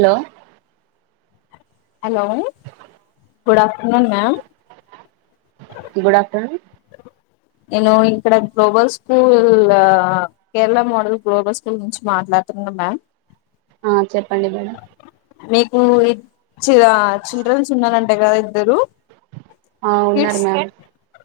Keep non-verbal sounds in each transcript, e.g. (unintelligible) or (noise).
Hello hello good afternoon ma'am good afternoon నేను ఇక్కడ global school Kerala model global school నుంచి మాట్లాడుతున్నా మ్యామ్ ఆ చెప్పండి బేడం చిరా చిల్డ్రన్స్ ఉన్నారంట కదా ఇద్దరు ఆ ఉన్నారు కిడ్స్ మ్యామ్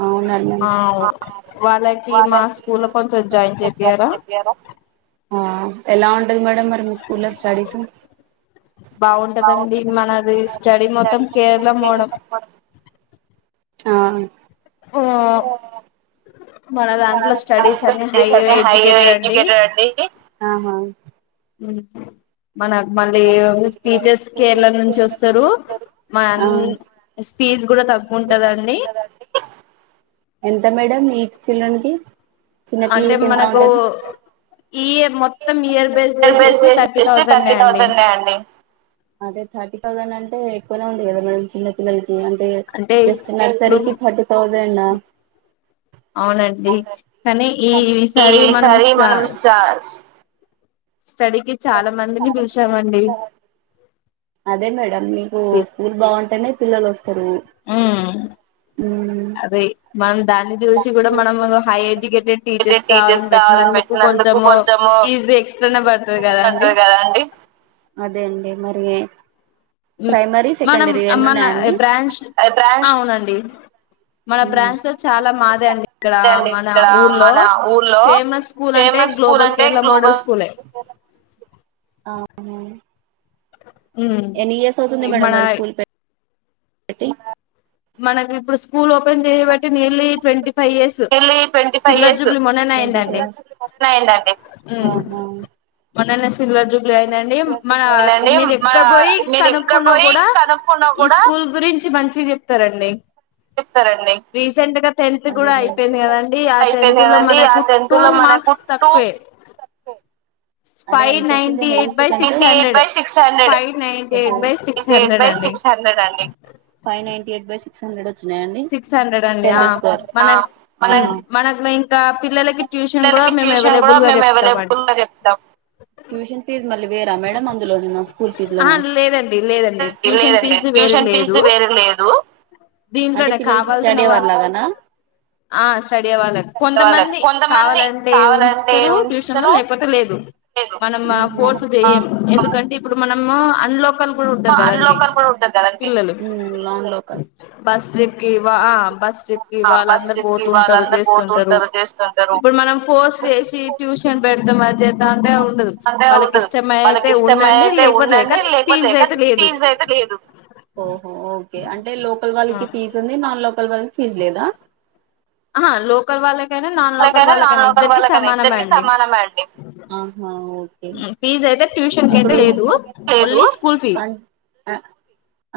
ఆ ఉన్నారు మ్యామ్ ఆ వాళ్ళకి మా స్కూల్లో కొంచెం జాయిన్ చేపియారా ఆ ఎలా ఉం టది మేడం మరి మీ స్కూల్లో స్టడీసు, బాగుంటదండి ఆవున్ మనది స్టడీ మొత్తం కేరళ మోడం ఓ మన దాంట్లో స్టడీస్ అన్ని హై ఎడ్యుకేటెడ్ అండి ఆహ ఉమ్ హు మనకు మళ్ళీ టీచర్స్ కేరళ నుంచి వస్తారు మనం ఆ ఫీజ్ కూడా ఫీజు కూడా తక్కువ తగ్గుంటదండి. ఉంటదండి ఎంత మేడం ఈచ్ చిల్డ్రన్ కి అంటే చిన్నపిల్లలకి ఎంత మనకు ఉంటది ఈ ఇయర్ మొ అండి అదే థర్టీ థౌసండ్ అం టే ఎక్కువనే ఉంది కదా మేడం చిన్న పిల్లలకి అంటే జస్ట్ నర్సరికి థర్టీథౌ (unintelligible) అవునండి కానీ ఈసారి మనం ఈసారి సార్స్ స్టార్స్ స్టడీకి చాలా మందిని చాలా పిలిచామండి మంది అదే మేడం మీకు స్కూల్ బ బాంటే పిల్లల్ వస్తా మ్ మ్మ్ అదే మనం దాన్ని చూసి కూడా మనము హై ఎడ్యుకేటెడ్ టీచర్స్ కావాలని పెట్టినందుకు కొంచెము ఫిజ్ ఎక్స్ట్రానే ఫీజు పడుతుంది ఎక్స్ట్రానే కదా అండి. పడతది కదా అండి అదే అండి మరి ప్రైమరీ మనం సెకండరీ రెండు మన ఉన్నాయా అండి బ్రాంచ అది బ్రాంచ్ అవునండి మన ఉమ్ బ్రాంచ్ లో చాలా మాదే అండి ఇక్కడ అదే అండి మన ఇక్కడ ఊర్లో మన ఊర్లో ఫేమస్ స్కూల్ అంటే ఫేమస్ స్కూల్ గ్లోబల్ అంటే కేరళ మోడల్ స్కూలే. ఆ ఉమ్ ఎనీ ఇయర్స్ అవుతుంది మేడం మన మరి స్కూల్ పె ఫటింగ్ మనకి ఇప్పుడు స్కూల్ ఓపెన్ చేయబట్టి nearly twenty five years nearly twenty five silver years jubilee మొన్ననే ట్వంటీ అయందండి ఫైవ్ ఆహా మనాల సిల్వర్ జూబ్లి అయిందండి మన ఏనండి మీరు మన ఎక్కడ పోయి మీరు ఎక్కడ కనుక్కున్నా పోయి కూడా కనుక్కున్నా ఈ కూడా స్కూల్ గురించి మంచి చె సరండి పిస్తారండి టెన్త్ కూడా అయిపోయింది కదండి ఆ టెన్త్ లో కదండి ఆ మనకు టెన్త్ టూ లో మనకు మార్క్స్ టూ తక్కువే అరే ఫైవ్ ఎంత వచ్చింది ninety eight highest by six hundred five ninety eight by six hundred అండి five ninety by six hundred స సిక్స్ హండ్రెడ్ అండి అ ఆ మనమ్ మన మనక్ ఇంకా పిల్లలకి ట్యూషన్ కూడా పిల్లలకి మేము ట్యూషన్ కూడా అవైలబుల్ గా మేము చెప్తామండి అవైలబుల్ గా చెప్తాం రె మేడం అందులో స్కూల్ ఫీజు ఆ లేదండి లేదండి ట్యూషన్ ఫీజు వేరే లేదు దీంట్లోనే కావాల్సిన వాళ్ళు ఆ స్టడీ అవ్వాలని (unintelligible) కొంతమంది కావాలంటే కావాలంటే ఉంచస్తారు ట్యూషన్ లో ఉంచుతారు లేకపోతే లేదు మన ఫోర్ లేదు చెయం ఎందుకంటే ఇప్పుడు మనము అన్లోక్ ఒక్కళ కూడా ఉంటారు కదండి అన్లోకల్ కూడా ఉంటది కదండి పిల్లలు బస్ ట్రిప్ (unintelligible) బస్ప్ క ఆ బస్ వాళ్ళందరు ట్రిప్ కి పోతుంటారు వాళ్ళందరు చేస్తుంటారు, పోతుంటారు చేస్తుంటారు ఇప్పుడు మనం ఫోర్స్ చేసి ట్యూషన్ పెడతా చేస్తా అంటే ఉండదు అంటే వాళ్ళకి ఉండదు ఇష్ట వాళ్ళకి ఇష్టమ అయితే ఉండండి లేకపోతే ఫీజు లేక, అయితే లేదు తీజ అయితే లేదు ఓహో ఓకే అంటే లోకల్ వాళ్ళకి తీజ నాన్ లోకల్ వాళ్ళ ఫీజ్ లేదా ఆహా లోకల్ వాళ్ళకైనా నాన్ లోకల్ (unintelligible) నాన్ వాళ్ళకైనా లోకల్ ఇద్దరికి వాళ్ళకైనా సమానమే ఇద్దరికీ అండి సమానం అండి పీజా ఇప్పుడు లేదు స్కూల్ ఫీ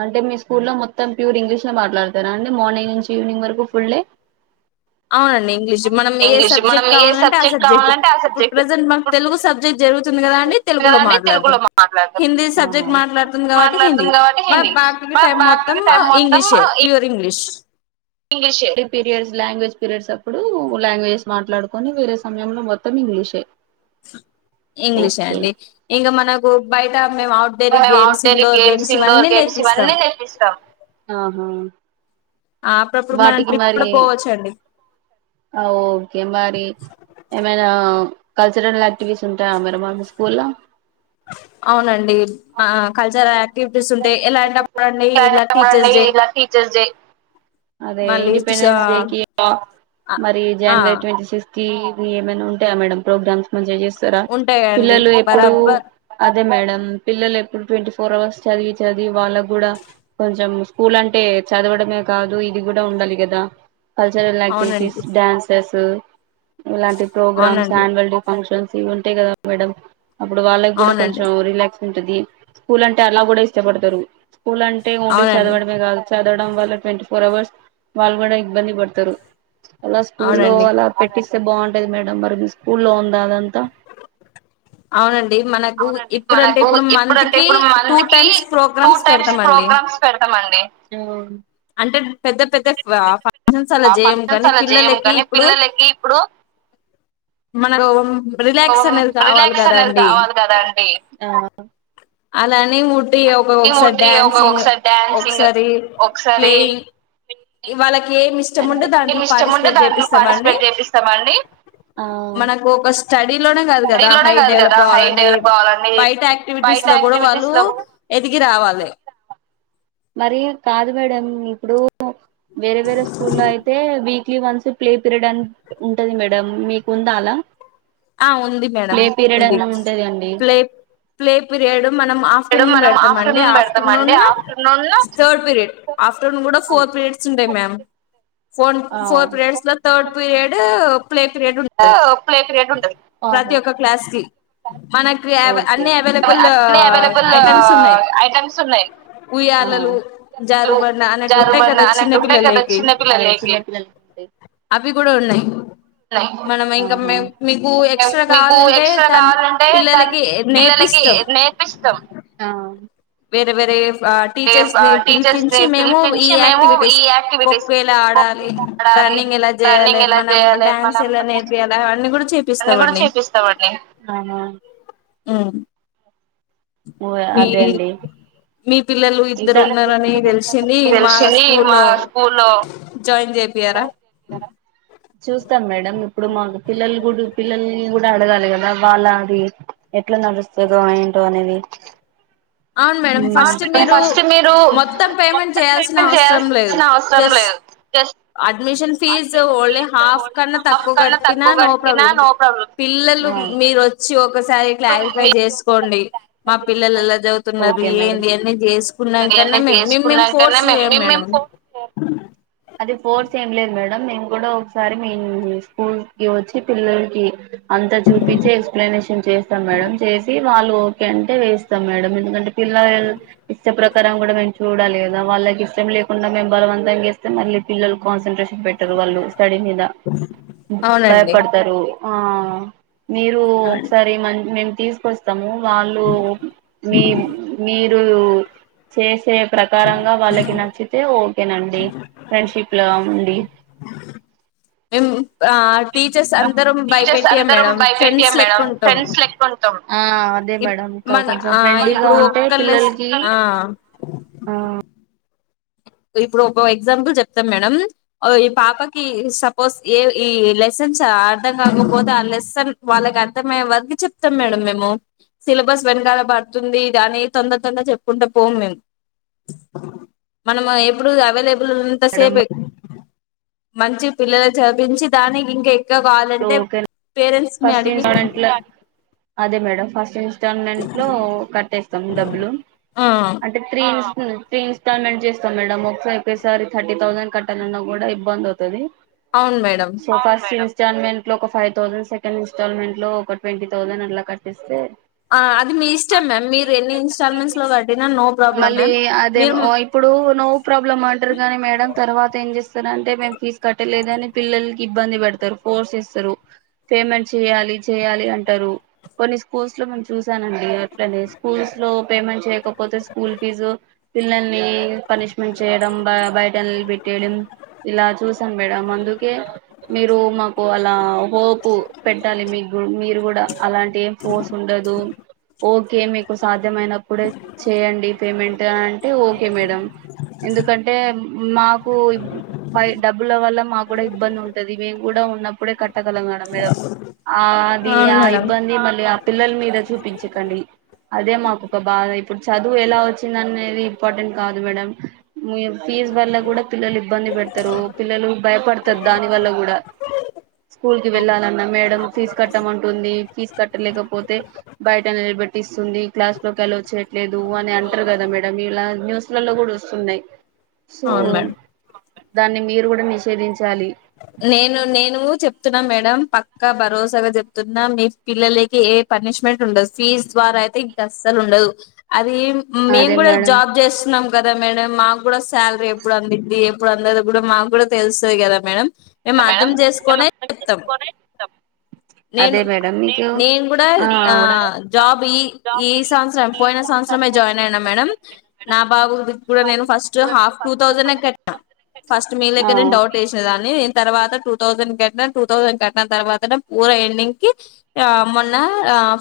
అంటే మీ స్కూ లో మొత్తం మొత్తం ప్యూర్ ఇంగ్లీష్ లో మాట్లాడతారా అండి మార్నింగ్ నుంచి ఈవినింగ్ వరకు ఫుల్ డే అవునండి ఇంగ్లీష్ మనం ఏ ఇంగ్లీష్ మనం సబ్జెక్ట్ ఏ కావాలంటే ఆ సబ్జెక్ట్ కావాలంటే ఆ ఇప్పుడు సబ్జెక్ట్ ప్రజెంట్ మకు తెలుగు సబ్జెక్ట్ జరుగుతు తుంది కదా అండి కదా తెలుగులో అండి తెలుగులో మాట్లాడతాం మాట్లాడతాం హిందీ ఆహా సబ్జెక్ట్ మాట్లాడుతుంది కాబట్టి హిందీ మాట్లాడుతుంది కాబట్టి మ హిందీ బాకీకి టైం మొత్తం బాకీ టైం ఇంగ్లీషే pure English English periods language periods అప్పుడు లాంగ్వేజ్స్ మాట్లాడుకొని వేరే సమయంలో మొత్తం ఇంగ్లీషే ఇంగ్లీషే ఓకే అండి ఇంకా మనకు బయట మేము అవుట్డోర్ మేము games outdoor indoor games indoor ఇవన్నీ గేమ్స్ నేర్పిస్తాం ఇవన్నీ తెపిస్తాము అప్పుడప్పుడు మనం వాటికి ట్రిప్ మారి కూడా పోవచ్చండి ఓకే మరి ఏమనా కల్చరల్ యాక్టివిటీస్ ఉంటాయా మరి వాళ్ళ స్కూల్ లో అవునండి మా కల్చర్ యాక్ టీచర్స్ డే డ అదే నా లిస్ట్ సా ఇంపెండెన్ డేకి ఆ మరి ఆ జనవరిట్ ఏమైనా ఉంటాయా మేడమ్ ప్రోగ్రామ్స్ మంచి ఉంటాయండి పిల్లలు ఎప్పుడు బరాబర్ అదే మేడం పిల్లలు ఎప్పుడు ట్వంటీ ఫోర్ అవర్స్ చదివి చదివి వాళ్ళకు కూడా కొంచెం స్కూల్ అంటే చదవడమే కాదు ఇది కూడా ఉండాలి కదా కల్చరల్ ఆక్టివిటీస్ అవునండి డ్యాన్సెస్ ఇలాంటి ప్రోగ్రామ్స్ అవునండి యాన్యువల్ డే ఫంక్షన్స్ ఇవి ఉంటాయి కదా మేడం అప్పుడు వాళ్ళకి కూడా అవునండి కొంచెం రిలాక్స్ ఉంటదింది స్కూల్ అంటే అలా కూడా ఇష్టపడతారు స్కూల్ అంటే ఓన్లీ అవునండి చదవడమే కాదు చదవడం వల్ల ట్వంటీ ఫోర్ అవర్స్ వాళ్ళు కూడా ఇబ్బంది పడతారు అలా స్కూల్ లో అవునండి అలా పెట్టిస్తే బాగుంట (unintelligible) మేడం మరి మీ స్కూల్లో ఉందా అదంతా అవునండి మనకు అవునండి ఇప్పుడుంటే మనకు ఇప్పుడు మంత్ ఇప్పుడుంటే కి ఇప్పుడు two month times two programmes times పెడతామండి ప్రోగ్రామ్స్ పెడతాం అండి ఆ అంటే పెద్ద పెద్ద ఫంక్షన్స్ అలా ఆ చేయము ఫంక్షన్స్ కానీ అలా చేయం పిల్లలకి కానీ ఇప్పుడు పిల్లలకి ఇప్పుడు మన రిలాక్స్ అనేది కావాలి కదా అండి అలాండి అన్ని ఉట్టియె ఒక అన్నీ ఒకసారి ముట్టి ఒక డ్యాన్సింగ్ ఒకసారి డ్యాన్సింగ్ ఒకసారి ఒకసారి ప్లేయింగ్ వాళ్ళకేం ఇష్ అంటే ష్టముంటె దాంట్ల ఏమి ఇష్టం ఉంటే పార్టిసిపేట్ దాంట్లో చేపిస్తామండీ. పార్టిసిపేట్ చేపిస్తామండి ఆ మనకు ఒక స్టడీ లోనే కాదు కదా స్టడీలోనే హై కాదు డెవలప్ కదా హై కావాలంటే డెవలప్ కావాలండి బయట యాక్టివిటీస్ బయట లో కూడా వాళ్ళు యాక్టివిటీస్ లో ఎదిగి రావాలే మరి కాదు మేడం ఇప్పుడు వేరే వేరే స్కూల్ల్లో అయితే weekly once play period అని ఉంటది మేడం మీకు ఉందా అలా ఆ ఉంది మేడం ప్లే పీరియడ్ ఉంది అని ఉంటది అండి ప్లే ప్లే పిరియడ్ మనం ఆఫ్టర్నూన్ మనం పెడతాం అండి ఆఫ్టర్నూన్ పెడతాం అండి ఆఫ్టర్నూన్ ఆఫ్టర్నూన్ లో థర్డ్ పీరియడ్ ఆఫ్టర్నూన్ కూడా ఫోర్ పీరియడ్స్ ఉంటాయి మ్యామ్ ఆ ఫోన్ ఆ ఫోర్ పీరియడ్స్ లో థర్డ్ పీరియడ్ ప్లే పీరియడ్ ఉంటది ప్లే పీరియడ్ ఉంటది ప్రతి ఆహా ఒక్క క్లాస్ కి మనకి అ ఓకే అన్ని అవైలబుల్ అన్ని అవైలబుల్ ఐటమ్స్ ఉన్నాయి. ఐటమ్స్ ఉన్నాయి ఆ ఉయ్యాలలు జారుబండ అనేట్టు ఉంటాయి జారుబండ కదా చిన్న అన్నట్టు ఉంటాయి కదా పిల్లలకి. చిన్న పిల్లలకి ఉన్నాయి అవి కూడా ఉన్నాయి మనం ఇంకా ఆహా మేం పిల్లలకి నేర్పిస్తాం ఆ వేరే వేరే టీచర్స్ ని టీచర్స్ ని పిలిపించి మేము ఈ పిలిపించి మేము ఈ యాక్టివిటీస్ యాక్టివిటీస్ ఖోఖో ఎలా ఖోఖో ఆడాలి ఎలా ఆడాలి రన్నింగ్ ఎలా చేయాలే రన్నింగ్ ఎలా మనం చేయాలి డ్యాన్స్ మనం ఎలా నేర్పియాలి అన్నీ కూడా అన్ని కూడా చేపిస్తామండి చేపిస్తామండి ఆహా ఓ మీ అదే అండి మీ పిల్లలు ఇద్దరు ఇంకా ఉన్నారని తెలిసింది మా తెలిసింది మా స్కూల్లో స్కూల్లో జాయిన్ చె చూస్తాం మేడం ఇప్పుడు మాకు పిల్లలు గుడు పిల్లల్ కూడా అడగాలె కదా వాళ్ళ అది ఎట్లా నడుస్తదో ఏంటో అనేది అవును మేడం అవును ఫస్ట్ మేడం మీరు ఫస్ట్ మీరు మొత్తం పేమెంట్ మొత్తం చేయాల్సిన పేమెంట్ అవసరం లేదు చేయాల్సిన అవసరం జస్ట్ లేదు just admission fees admission only fees half only కన్నా హాఫ్ తక్కువ కన్నా కట్టినా తక్కువ నో కట్టినా ప్రాబ్లం నో ప్రాబ్లం పిల్లలు ఆ మీరొచ్చి ఒకసారి క్లారిఫై మీరు ఒకసారి చేసుకోండి మా క్లారిఫై పిల్లలు ఎలా చేసుకోండి చ న్నారు ఓకే మేడం ఏంది అన్ని చే న్నంకనే ఇవన్నీ మేమేం చేసుకున్నాకనే ఫోర్స్ చేయం మేము మేడం మేము ఫోన్ చేయం అది ఫోర్స్ ఏం లేదు మేడం మేము కూడా ఒకసారి మీ స్కూల్ కి వచ్చి పిల్లలకి అంతా చూపించి ఎక్స్ప్లెనేషన్ చేస్తాం మేడం. చేసి వాళ్ళు ఓకే అంటే వేస్తాం మేడం ఎందుకంటే పిల్లల్ ఇష్ట ప్ర కరం కూడా మేము చూడాలిగదా వాళ్ళకి ఇష్టం లేకుండా మేము బలవంతంగేస్ మళ్ళీ పిల్లలు కాన్సంట్రేషన్ పెట్ వాళ్ళు స్టడీ మీద అవునండి భయపడతరూ ఆ మీరు అవునండి ఒకసారి మం (inaudible) తీసుకొస్తాము. వాళ్ళు మేం మీర్ చేసే ప్రక్ ప్రకారంగా వాళ్ళకి నచ్చితే ఓ ఓకేనండి. ఫ్రెండ్షిప్లా ఉండి. మేం ఆ టీచర్స్ అందరం టీచర్స్ భయపెట్టియం అందరం మేడం ఫ్రెండ్స్ భయపెట్టియం మేడం లెక్కుంటాం ఫ్రెండ్స్ లెక్కుంటం. ఆ అదే ఇప్ మేడం ఇంకా మన కొంచం ఆ ఫ్రెండ్లీగా ఇప్పుడు ఉంటే ఒక్కళ్ళెస్ పిల్లలకి ఆ ఇప్పుడు ఒక ఎగ్జాంపుల్ చెప్తాం మేడం ఈ పాపకి సపోజ్ ఏ ఈ లెసన్స్ అర్థం కాకపోతే ఆ లెసన్ వాళ్ళకి అర్థమయ్యే వరకి చెప్తాం మేడం మేము. సిలబస్ వెనకాల పడుతుంది అని తొందర తొందర చెప్పుకుంటా పోము మేము. మనం ఎప్పుడు అవైలబు నంత సేపే మంచి పిల్లల చదిపించి దానికి ఇంకా ఎక్కువ కావాలంటే ఓకే పేరెంట్స్ ని ఫస్ట్ అడిగి ఇన్స్టాల్మెంట్ అదే మేడం ఫస్ట్ ఇన్స్టాల్మెంట్లో కట్టేస్తాం డబ్బులు ఆ అంటే త్రీ త్రీ ఇన్స్టాల్మెంట్ చేస్తాం మేడం. మొత్తం ఒకేసారి థర్టీ థౌసండ్ కట్టాలన్నా కూడా ఇబ్బంది అవుతది. అవున్ మేడం. ఇస్టాల్మెంట్లో ఒక ఫైవ్ థౌసండ్ సెకండ్ ఇన్స్టల్మెంట్ లో ఒక ట్వంటీ థౌసండ్ అట్ల కట్టిస్తే ఆ అది మీ ఇష్టం మ్యామ్ మీరు ఎన్ని ఇన్స్టాల్మెంట్స్ లో కట్టినా నో ప్రాబ్లం మళ్ళీ మ్యామ్ అదే మీరు ఇప్పుడు నో ప్రాబ్లమ్ అంటారు కానీ మేడం తర్వాత ఏం చేస్ తనంటే నేన్ తీస్ కట్టలేదని పిల్లల్ ఇబ్బంది బడతరు. ఫోర్స్ చేస్తరు. పేమెంట్ చేయాలి చేయాలి అంటారు. కొన్ని స్కూల్స్లో మేం చూసానండి. ఇట్లనే స్కూల్స్లో పేమెంట్ చేయకపోతే స్కూల్ ఫీజు పిల్లల్ని పనిష్మెంట్ చేయడం బ బయట నిలపెట్టేయడం ఇలా చూస్ మేడం అందుకే మీరు మ ఓ అలా హోపు పెట్టాలి మీక్ గు మీ గుడా అలాంటి ఏం ఫోర్స్ ఉండదు. ఓకే మీకు సాధ్యమయినప్పుడే చేయండి పేమెంట్ అంటే ఓకే మేడం. ఎందుకంటే మాకు పై డబ్బుల వల్ల మాకు గుడా ఇబ్బందుంటది. మేం గూడా ఉన్న ప్పుడే కట్టగళం మేడం. ఆ అది అవును ఆ మేడం ఇబ్బంది మళ్ళీ అ పిల్లల్ మీద చూపించకండి అదే మాకు ఒక బాధ ఇప్పుడు చదువు ఎలా వచ్చింది అనేది ఇంపార్టెంట్ కాదు మేడం ఫీజ్ వల్ల గుడా పిల్లలు ఇబ్బంది పెడతారు పిల్లలు భయపడతరు దాని వల్ల గుడా స్కూల్ కి వెళ్ళాలన్నా మేడ ఫీజు కట్టమంటుంది, ఫీజు కట్టలేకపోతే బయట నిలబెట్టిస్తుంది, క్లాస్ లోకి అలో చేయట్లేదు, అని అంటారు కదా మేడం మీర్ ఇలా న్యూస్లలో కూడా వస్తున్నాయి. సో అవును మేడం దాన్ని మీరు కూడా నిషేధించాలి నేను నేను చెప్తున్నా మేడం పక్కా భరోసాగా చెప్తున్నా మీ పిల్లలకి ఏ పనిష్మెంట్ ఉండదు ఫీజ్ ద్వారా అయితే ఇంకా అస్సలు ఉండదు. అది మేము అదే కూడా మేడం జాబ్ చేస్తున్నాం కదా మేడం మాకు కూడా శాలరీ ఎప్పుడు అందిద్ంది ఎప్పుడు అందదు కూడా మాకు కూడా తెలుస్తుంది కదా మేడం. మేము మేడం అర్థం మేము చేసుకునే అర్థం చెప్తాం చేసుకొనే ఇస్తాం నేను అదే మేడం మీకు నేను కూడా ఆ జాబ్ ఈ ఈ సంవత్సరం ఈ పోయిన సంవత్సరం సంవత్సరంమే పోయిన జాయిన్ అయినా సంవత్సరమే మేడం జాయిన్ అయినా మేడం నా బాబు కూడా నేను ఫస్ట్ వాళ్ళు నేను హాఫ్ టూ ఫస్ట్ థౌసండ్ కట్టినా సంస్కృతం ఫస్ట్ మీ ఆ దగ్గనే డౌట్ ఈ వేసిన దాన్ని. తర్వాత టూ థౌజండ్ కట్న టూ థౌజండ్ కట్టిన తర్వాత నే పూర ఎండింగ్ కి మొన్న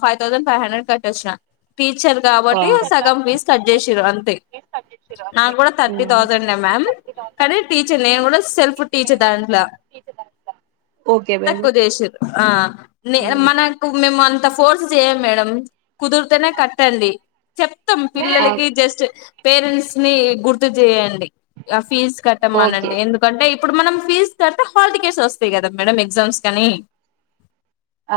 ఫైవ్ థౌసండ్ ఫైవ్ హండ్రెడ్ కట్టొచ్చిన. టీచర్ కాబట్టి సగం ఇన్స్టాగ్రామ్ ఫీజ్ కట్ చేసిరు అంతే బేస్ కట్ చేసిర్రు అంతే నాకు కూడా థర్టీ థౌసండ్ే మ్యామ్ కానీ టీచర్ నేను కూడా సెల్ఫ్ నేను టీచర్ దాంట్లో. కూడా ఓకే బేబీ తక్కువ చేేసిరు ఆ మనకు మ మ అంత ఫోర్స్ చేయ మేడం కుదిరితేనే కట్టండి చెప్తాం పిల్లలకి జస్ట్ పేరెంట్స్ ని గుర్తు చేయండి ఆ ఫీజ్ ఓకే కట్టమానండి ఎందుకంటే ఇప్పుడు మనం ఫీజ్ తర్వాత హాల్ టికెట్స్ వస్తాయి కదా మేడం ఎగ్జామ్స్ కని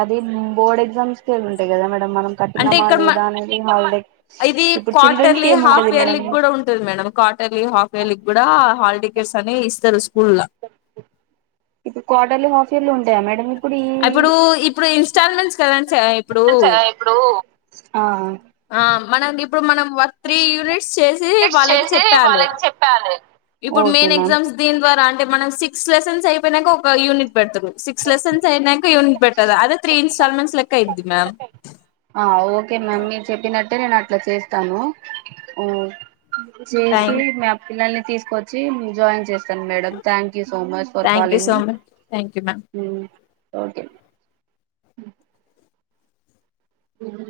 అది బోర్డ్ ఎగ్జామ్స్ కే ఉంటాయి కదా మా మనం అంటే కట్టినామా ఇక్కడ మ లేదా అనేది హాలిడే ఇది ఇప్పుడు చిల్డ్రన్స్ క్వార్టర్లీ కి ఏముంటది హాఫెర్లీ మేడం కూడా ఉంటుంది మేడం క్వార్టర్ ఆఫర్లీ కూడా హాల్ టికెట్స్ సనేే ఇస్తారు స్కూల్లా ఫర్లీ ఉండాయా మేడం ఇప్పుడు ఈ అప్పుడు ఇప్పుడు ఇన్స్టాల్మెంట్స్ కదండీ సార్ ఇప్పుడు ఇప్పుడు ఆ ఆ మనంఇ ఇప్పుడు మనం వర్త్రి యూనిట్ చేసి వాళ్ళకి చేసి చెప్పాలి వాళ్ళకి చెప్పాలి ఇప్పుడు ఓకే మెయిన్ మ్యామ్ ఎగ్జామ్స్ దీని ద్వారా అంటే మనం సిక్స్ లెసన్స్ అయిపోయినాక ఒక యూనిట్ పెడుతు స సిక్స్ లెసన్స్ అయినాక యూనిట్ పెట్టారూ అదే త్రి సల్మన్స్ లెక్క ఇయిది మ్యామ్ ఆ ఓకే మ్యామ్ మీరు చెప్పినట్టే నేను అట్లా చేస్తాను ఓ (unintelligible) చేసి థ్యాంక్ మీ పిల్లల్ని తీసుకొచ్చి జాయిన్ చేస్తాను madam thank so much for thank you calling so me much thank you ma'am okay um